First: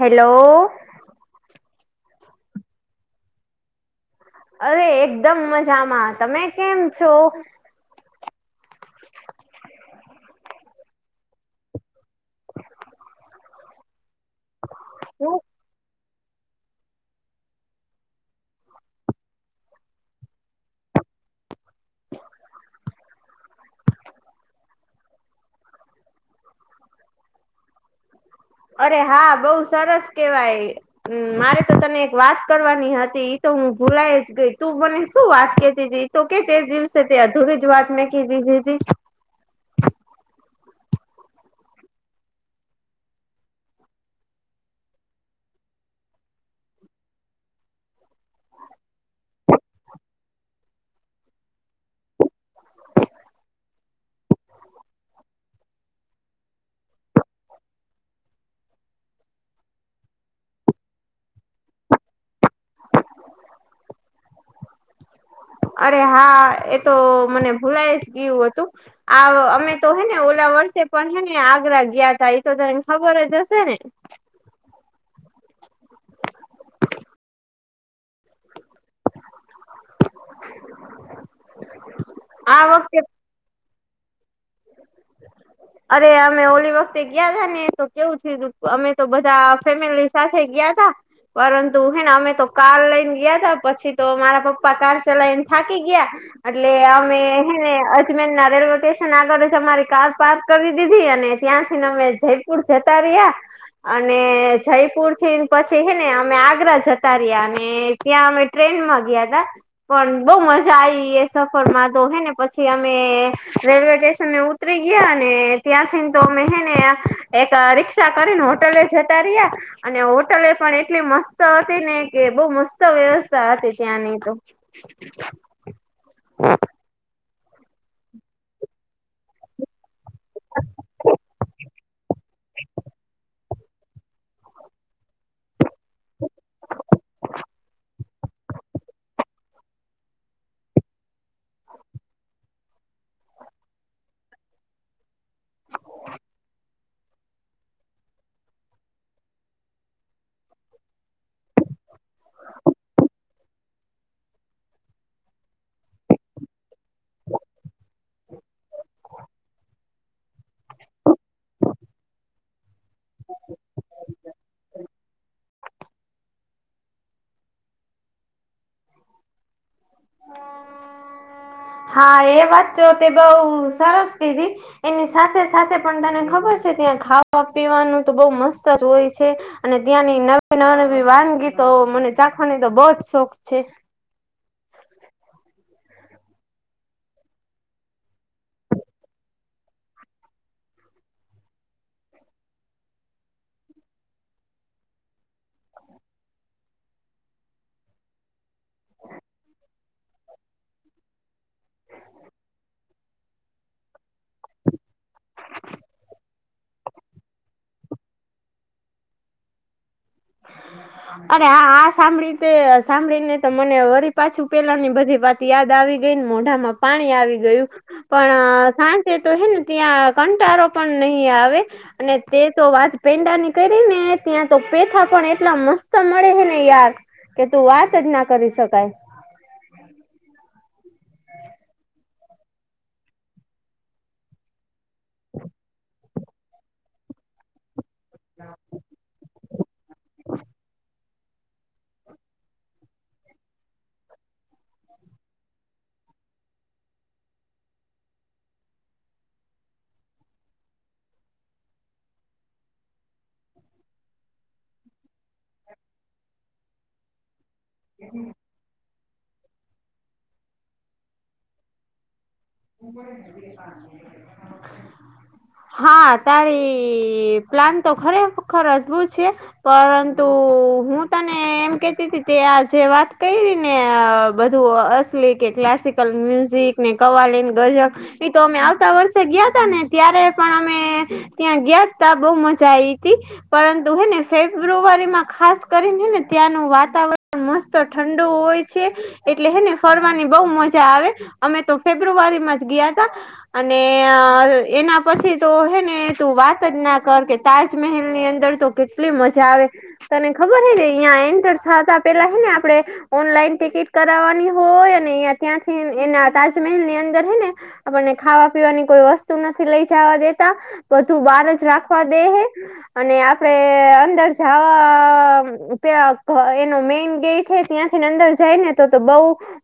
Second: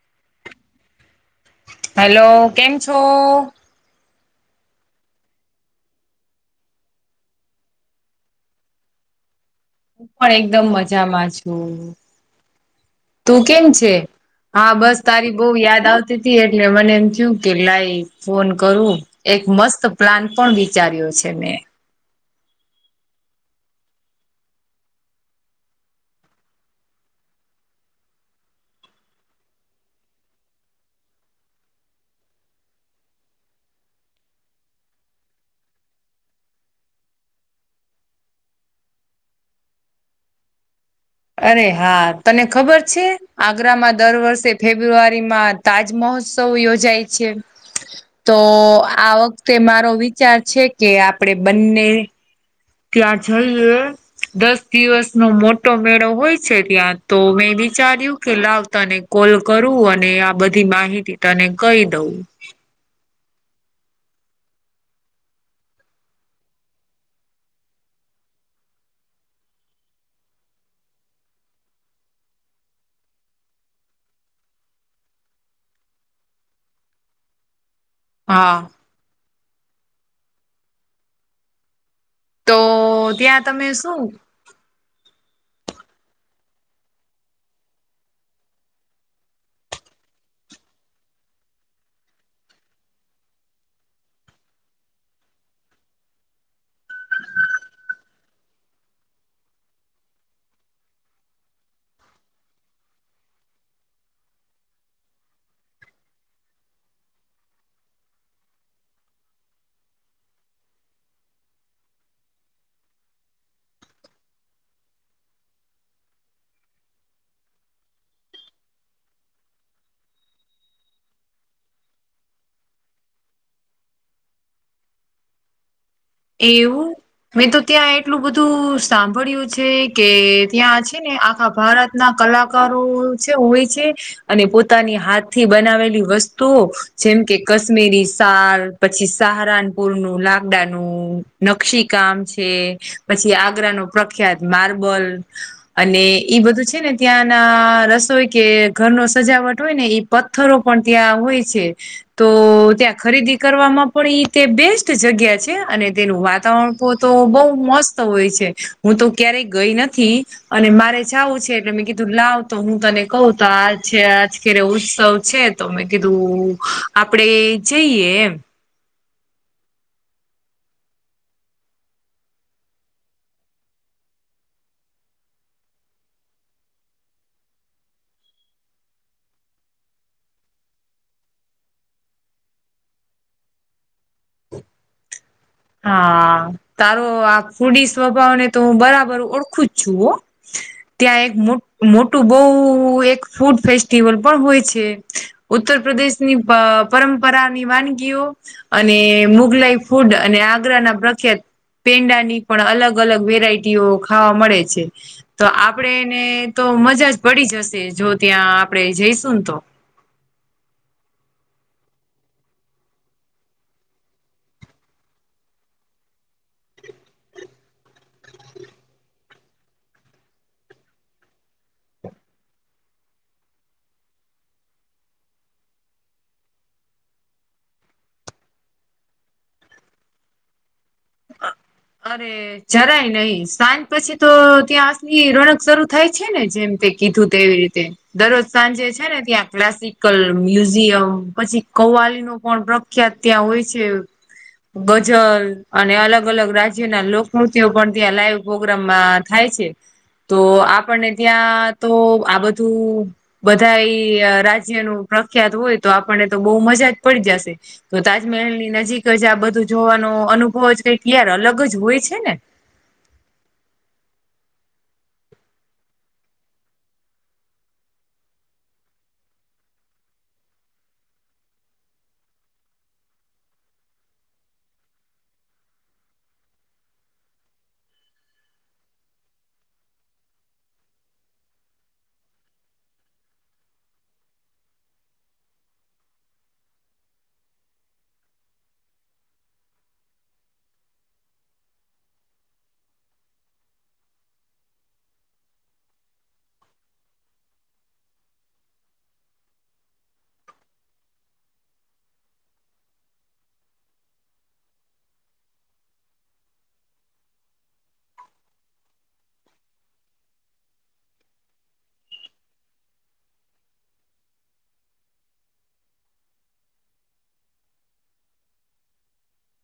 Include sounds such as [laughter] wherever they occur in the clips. Hello hello કેમ છો અરે એકદમ મજામાં તમે કેમ છો હું પણ એકદમ મજામાં છું તું કેમ છે હા બસ તારી હું બહુ યાદ આવતી હતી એટલે મને એમ થયું કે લાઈ ફોન કરું એક મસ્ત પ્લાન પણ વિચાર્યો છે મેં અરે હા બહુ સરસ કેવાય હમ મારે તો તને એક વાત કરવાની હતી તો હું ભૂલાય જ ગઈ તું મને શું વાત કેતી ત તો કે તે દિવસે તે અધુરી જ વાત મેં ક દીધી અરે હા તને ખબર છે આગ્રામાં દર વર્ષે ફેબ્રુઆરીમાં તાજ મહોત્સવ યોજાય છે તો આ વખતે મારો વિચાર છે કે આપડે બંને ક્યાં છે દસ દિવસ નો મોટો મેળો હોય છે ત્યાં તો મેં વિચાર્યું કે લાવતાને કોલ કરું અને આ બધી માહિતી તને કહી દઉં અરે હા એતો મને ભૂલાય જ ગયું હતું આ અમે તો હે ને ઓલા વર્ષે પણ હે ને આગ્રા ગયા તા એ તો તને ખબર જ હશે ને હા તો આ વખતે ત્યાં તમે શું અરે અમે ઓલી વખતે ગયા હતાા ને તો કેવું થું અમે તો બધા ફેમિલી સા થે ગયા ત પરંતુ હેને અમે તો કાર લઈને ગયા હતા પછી તો મારા પપ્પા કાર [unintelligible] લઈને થાકી ગયા. એટલે અમે હે ને અજમેન ના [inaudible] અમારી કાર પાર્ક કરી દીધી અને ત્યાંથીને અમે જયપુર જતા રહ્યા. અને જયપુર થીને પછી હે ને અમે આગ્રા જતા રહ્યા અને ત્યાં અમે ટ્રેન માં ગયા તા પણ બહુ મજા આવી એ સફર માં તો હેને પછી અમે રેલવે સ્ટન અ ઉતરી ગયા ને ત્યાંથીને તો અમે હને એક રિકષા કરીને હોટલે જ તરી્યા અને હોટલે પણ એટલી મસ્ત હતી ને કે બહ મસ્ત વ્યવસ્થા હતી ત્યાંની તો. એવું. મેં તો ત્યાં એટલું બધું સાંભળ્યું છે, કે ત્યાં છે ને આખા ભારત. ના કલાકારો છે, હોય છે, અને પોતાની હાથ થી બનાવે. વસ્તુઓ જેમ કે કાશ્મીરી સાર પછી સહારનપુર નું લાગડા. નું નકશી કામ છે, પછી આગ્રા ન પ્રખ્યાત માર્બલ. અને ઈ બધું છે, ને ત્યાં ના રસોઈ કે ઘરનો સજાવટ હોય ને. પથ્થરો પણ ત્યાં હોય છે. તો ત્યાં ખરીદી કરવાવામાં પડી તે બેસ્ટ જગ્યા છે. અને તેનું વાતાવરણ તો બહ મસ્ત હોય છે, હું તો ક્યારેય ગઈ નથી. અને મારે જવું છે, એટલે મેં કીધું લાવ તો હું તને [unintelligible] તો આ છે, આજ કેરે ઉત્સવ છે. તમે કીધું આપડે જઈએ એમ. હા એ વાત તો તે બઉ સરસ કીધી. એની સાથે સાથે પણ તને ખબર છે, ત્યાં ખાવા પીવાનું તો બઉ મસ્ત જ હોય છે. અને ત્યાંની નવી નવી નવી વાનગીતો મને ચાખવાની તો બહ જ શોખ છે. હા. તારો આ ફૂડી સ્વભાવને તો હું બરાબર ઓળખું જ છું હો. ત્યાં એક મો મોટું બઉ એક ફૂડ ફેસ્ટિવલ પણ હોય છે. ઉત્તર પ્રદેશની પરંપરાની વાનગીઓ અને મુઘલાઈ ફૂડ. અને આગ્રાના પ્રખ્યાત પેંડાની પણ અલગ અલગ વેરાયટીઓ ખાવા મળે છે. તો આપડેને તો મજા જ પડી જશે જો ત્યાં આપણેે જઈશું ને તો. અરે આ આ સાંભળી [unintelligible] સાંભળીને તો મને વરી પાછું પેલા ની બધી વાત. [unintelligible] આવી ગઈ ને મોઢામાં પાણી આવી ગયું. પણ સાંજે તો હે ને ત્યાં કંટારો પણ નહી આવે. અને તે તો વાત પેંડાની કરી ને ત્યાં તો પેથા પણ એટલા મસ્ત મળે હે ને યાર કે તું વાત જ ના કરી શકાય. અરે જરાય [unintelligible] સાંજ પછી તો ત્યાં આની રણક [unintelligible] થાય છે, ને જેમ કે. કીધું [unintelligible] દરરોજ સાંજે છે, ને ત્યાં ક્લાસિકલ મ્યુઝિયમ પછી કવાલી [unintelligible] પણ પ્રખ્યાત ત્યાં હોય છે, ગજલ અને અલગ અલગ રાજ્ય રાજ ના લોકમૃત્ય પણ ત્યાં લાઈવ પ્રોગ્રામમાં થાય છે. તો આપણને ત્યાં તો આ બધું. બધા એ રાજ્યનું પ્રખ્યાત હોય તો આપણને તો બહુ મજા જ પડી જશે. તો તાજમહેલની નજીક જ આ બધું જોવાનો અનુભવ જ કઈક તયાર અલગ જ હોય છે, ને. [inaudible] હા તારી પ્લાન તો ખરેખર અજભૂત છે. પરંતુ હું તને એમ કેતી હતી કે આ જે વાત કરી હતી ને. બધું અસલી કે ક્લાસિકલ મ્યુઝિક ને કવાલીન ગજ એ તો અમે આવતા વર્ષે ગયા તા ને ત્યારે પણ અમે ત્યાં ગયા ત બહુ મજા આઈ તી. પરંતુ હને ફેબ્રુઆરીમાં ખાસ કરીનેને ત્યાંનું વાતાવરણ મસ્ત ઠંડુ હોય છે એટલે હેને ફરવાની બહ મજા આવે અમે તો ફેબ્રુઆરી માં જ ગયા તા અને એના પછી તો હે ને તું વાત જ ના કર કે તાજમહેલ ની અંદર તો. કેટલી મજા આવે તને ખબર હ ને અહં એન્ટર થતા પેલા હે ને આપડે. ઓનલાઈન ટિકિટ કરાવવાની હોય અને ત્યાંથી એના તાજમહેલ ની અંદર. [unintelligible] આપણને ખાવા પીવાની કોઈ વસ્તુ નથી લઈ જવા દેતા. બધું બહાર જ રાખવા દે હ અને આપડે અંદર જવા. ત્યા એનો મેઈન ગેટ હ ત્યાંથી અંદર જાય ને તો તો બઉ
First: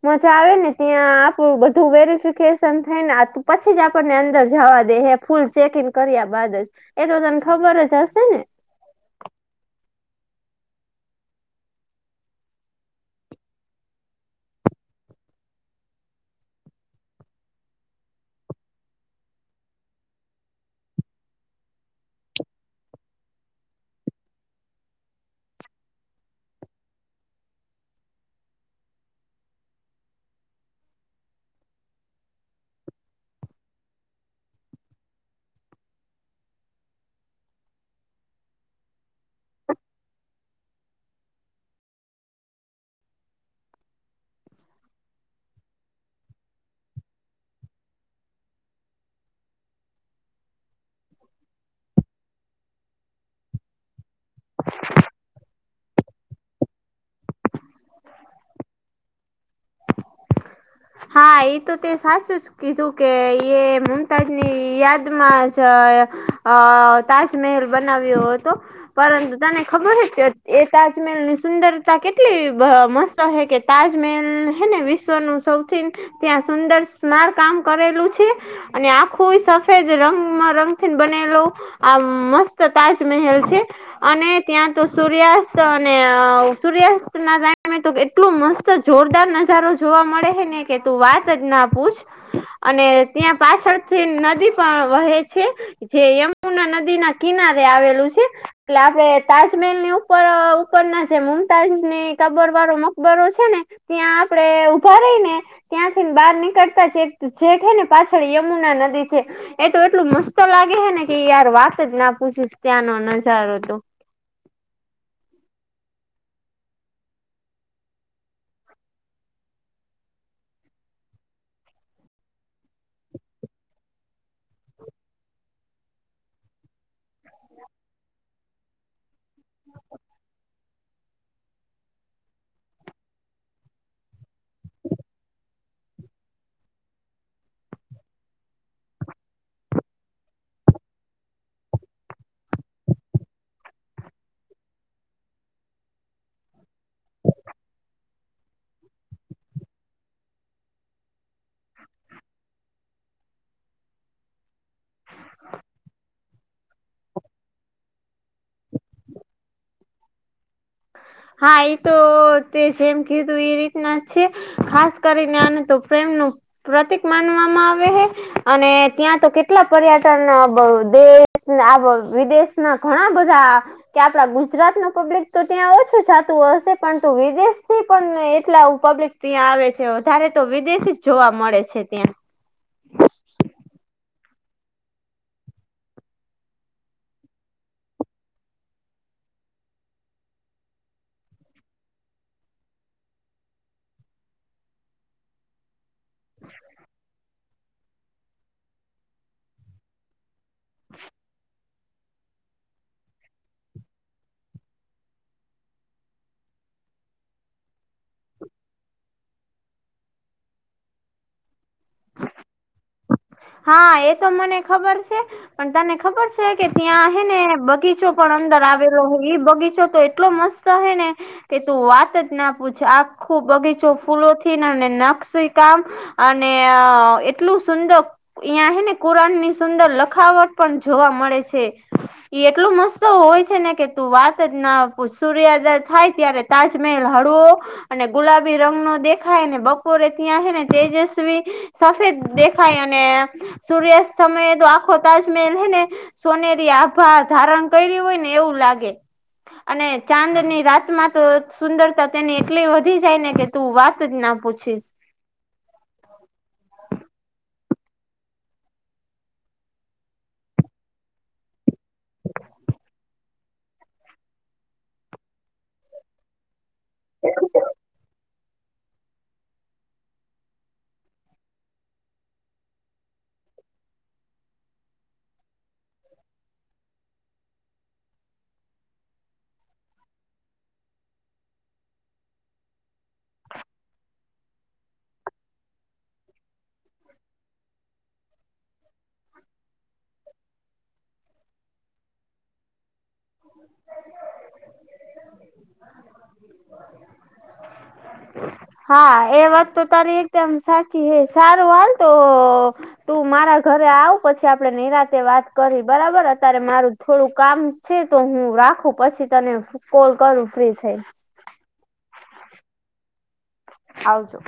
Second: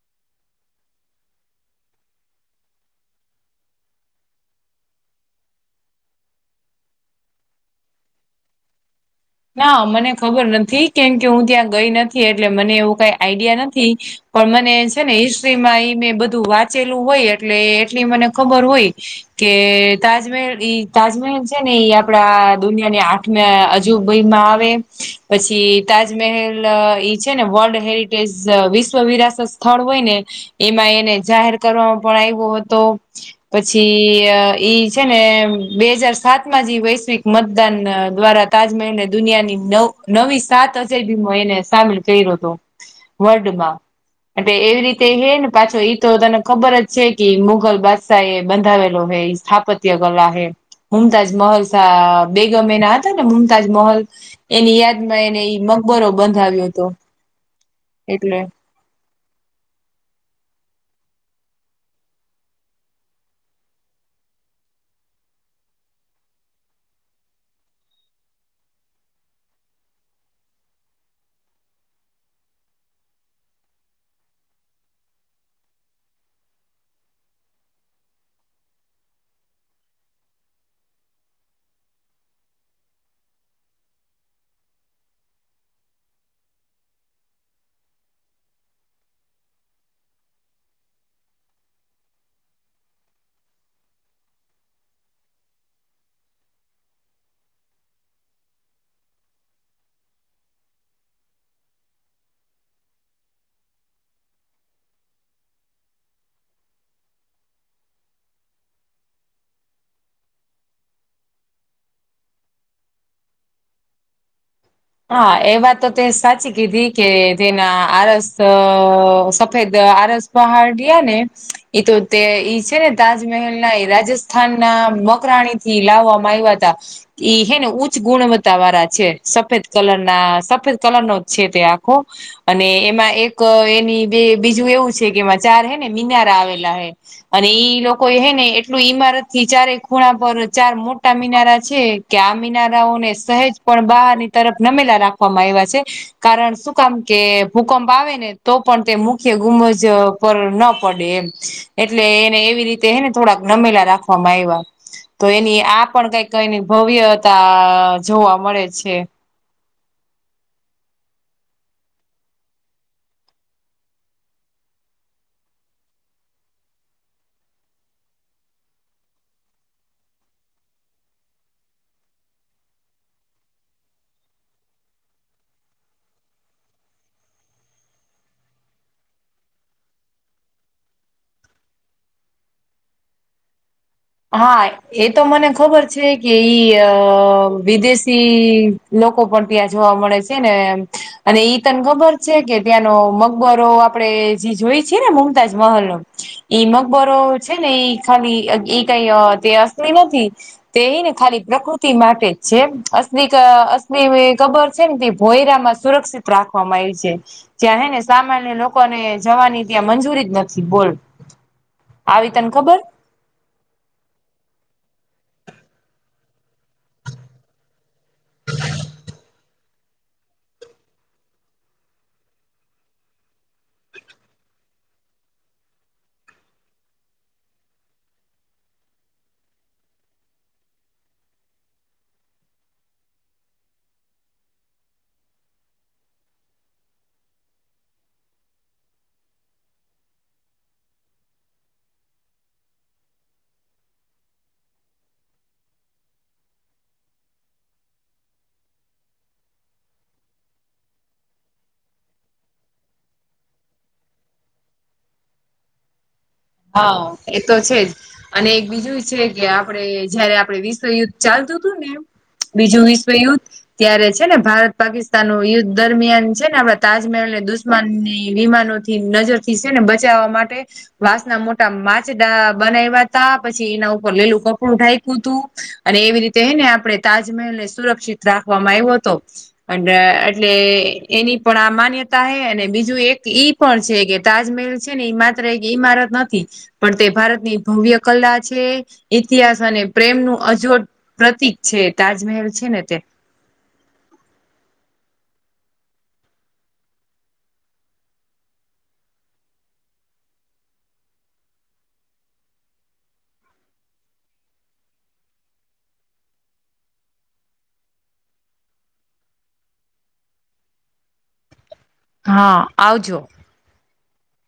મજા આવે ને ત્યાં આપડું બધું વેરી શન થઈને પછી જ આપણને અંદર જવા દે ફૂલ ચેક ઈન કર્યા બાદ જ એ તો તાને ખબર જ હશે ને ના મને ખબર નથી કેમ કે હું ત્યાં ગઈ નથી એટલે મને એવું કઈ આઈડિયા નથી પણ મને છે ને હિસ્ટ્રીમાં એઈ મેં બધું વાંચેલું હોય એટલે એટલી મને ખબર હોય કે તાજમહેલ ઈ તાજમહેલ છે ને ઈ આપડા દુનિયાની આઠમ જુબઈમાં આવે પછી તાજમહેલ ઈ છે ને વર્લ્ડ હેરટે એ વિશ્વ વિરાસત સ્થળ હોય ને એમાં એને જાહેર કરવામાં પણ આવ્યો હતો પછી ઈ છે ને બે હજાર સાત માં જે વૈશ્વિક મતદાન દ્વારા તાજમહેલને દુનિયાની નવ નવી સાત અજયબીો એને સામેલ કર્યો હતો વર્ડ માં એટ એવી રીતે હે ને પાછો ઈ તો તને ખબર જ છે કે મુઘલ બાદશા એ બંધાવેલો હૈ સ્થાપત્ય કલા હમતાજ મહલ સા બેગમે ના હતા મુમતાજ મહોલ એની યાદમાં એને મકબરો બંધાવ્યો હતો એટલે હા એ તો ત્યાં સાચું છે કીધું કે એ મમતાજ ની યાદમાં જ અ તાજમહેલ બનાવ્યો હતો પરંતુ તને ખબર છે કે એ તાજમહેલની સુંદરતા કેટલી મસ્ત કે તાજમહેલ હે ને વિશ્વનું સૌ ત્યાં સુંદર સમાર કામ કરેલું છે અને આખું સફેદ રંગમાં રંગ થી બનેલું આ મસ્ત તાજમહેલ છે અને ત્યાં તો સૂર્યાસ્ત અને સૂર્યાસ્ત ના ટમે એટલુ મસ્ત જોરદાર નજારો જોવા મળે હ ને કે તું વાત જ ના પૂછ અને ત્યાં પાછળથી નદી પણ વહે છે જે યમુના નદી ના કિનારે આવેલું છે એટલે આપડે તાજમહેલ ની ઉપર ઉપરના જે મુમતાજ ની કબર વાળો મકબરો છે ને ત્યાં આપડે ઉભા રહી ને ત્યાંથી ને બહાર નીકળતા છે જેઠે ને પાછળ યમુના નદી છે એ તો એટલું મસ્ત લાગે હે ને કે યાર વાત જ ના પૂછીશ ત્યાંનો નજારો તો હા એ વાત તો તે સાચી કીધી કે તેના આરસ સફેદ આરસ, પહાડિયા ને એ તો તે ઈ છે ને તાજમહેલ ના એ રાજસ્થાન ના મકરાણી, થી લાવવામાં આવ્યા હતા ઈ હેને ઉચ્ચ ગુણવત્તા વાળા છે સફેદ કલર ના સફેદ કલર નો છે તે આખો અને એમાં એક એની બે બીજું એવું છે કે એમાં ચાર હે ને મિનારા આવેલા હૈ અને ઈ લોકો હે ને એટલું ઈમારત થી ચારે ખૂણા પર ચાર મોટા મિનારા છે કે આમીનારાઓને સહેજ પણ બહારની તરફ નમેલા રાખવામાં આવ્યા છે કારણ શું કામ કે ભૂકંપ આવેને તો પણ તે મુખ્ય ગુમજ ઉપ ન પડે એમ એટલે એને એવી રીતે હેને થોડાક નમેલા રાખવામાં આવ્યા તો એની આ પણ કઈક એની ભવ્યતા જોવા મળે છે હા એ તો તે જેમ કીધું એ રીતના છે ખાસ કરીને આને તો પ્રેમ નું પ્રતિક માનવામાં આવે હે અને ત્યાં તો કેટલા પર્યટન [unintelligible] દેશ આ વિદેશ ના ઘણા બધા કે આપડા ગુજરાત ન પબ્લિક તો ત્યાં હો, ચતું હશે પરંતુ વિદેશથી પણ એટલા પબ્લિક ત્યાં આવે છે વધારે તો વિદેશી, જોવા મળે છે ત્યાં. હા એ તો મને ખબર છે કે ઈ વિદેશી, લોકો પણ ત્યાં જોવા મળે છે ને, અને ઈતન ખબર છે કે ત્યાંનો મકબરો આપડે જે જોઈ છેી ને મુમતાજ મહલ ન, ઈ મગબરો છે ને એ ખાલી એ કઈ તે અસલી નથી. તે ને ખાલી પ્રકૃતિ, માટે જ છે, અસની અસની ખબર છે ને ભોયરામાં સુરક્ષા રાખવામાં આવી છે. ત્યાં હે ને સામાન્ય લોકોને જવાની ત્યાં મંજૂરી જ નથી બોલ. આવી તને ખબર? હા એ તો મને ખબર છે. પણ તને ખબર છે કે ત્યાં હ ને બગીચો પણ અંદર આવેલો હો ઈ બગીચો તો એટલો મસ્ત, તોહેને, કે તું વાત જ ના પૂછ આખો બગીચો ફૂલો થથીનેને નકશી કામ, અને એટલું સુંદર, અયાં હ ને કુરાન ની સુંદર લખાવટ પણ જોવા મળે છે. એ એટલું મસ્ત હોય છે ને કે તું વાત જ ના સૂર્યોદય થાય ત્યારે, તાજમહેલ હડ, અને ગુલાબી રંગ નો દેખાયને બપોરે ત્યાં છે ને તેજસ્વી, સફેદ દેખાય અને સૂર્ય સમયે તો આખો તાજમહેલ હ ને, સોનેરી આભા ધારણ કર્યું હોય ને એવું લાગે. અને ચાંદ ની રાતમાં તો સુંદરતા તેની એટલી વધી જાય ને કે, તું વાત જ ના પૂછીશ. હા એ તો છે જ. અને એક બીજું છે કે આપડે જયારે આપડે વિશ્વયુદ્ધ ચાલતું હતું ને એમ, બીજું વિશ્વ યુદ્ધ ત્યારે છે ને ભારત પાકિસ્તાન ન યુદ્ધ દરમિયાન છે ને, તાજમહેલને દુશ્મનની વિમાનો થી નજરથીસે ને બચાવવા માટેત, ના મોટા માંચડા બનાવ્યાતા પછી એના ઉપર લીલું કપડું ઢાકું તું. અને એવી રીતે હને આપણે તાજમહેલ ને સુરક્ષિત રાખવામાં આવ્યો હતો. અ એટલે એની પણ આ માન્યતા હૈ અને બીજું એક ઈ, પણ છે કે તાજમહેલ છે ને એ માત્ર એક ઇમારત, નથી પણ તે ભારતની ભવ્ય કલા છે ઇતિહાસ અને પ્રેમનું અજોડ, પ્રતિક છે તાજમહેલ છે ને તે. [inaudible] હા એ વાત તો તારી એકદમ સાચી છે સારું હાલ તો, તું મારા ઘરે આવ પછી આપડે નિરાતે વાત કરી બરાબર અત્યારે મારું થોડું કામ, છે તો હું રાખું પછી તને કોલ કરું ફ્રી થઈ. હા આવજો. આવજો.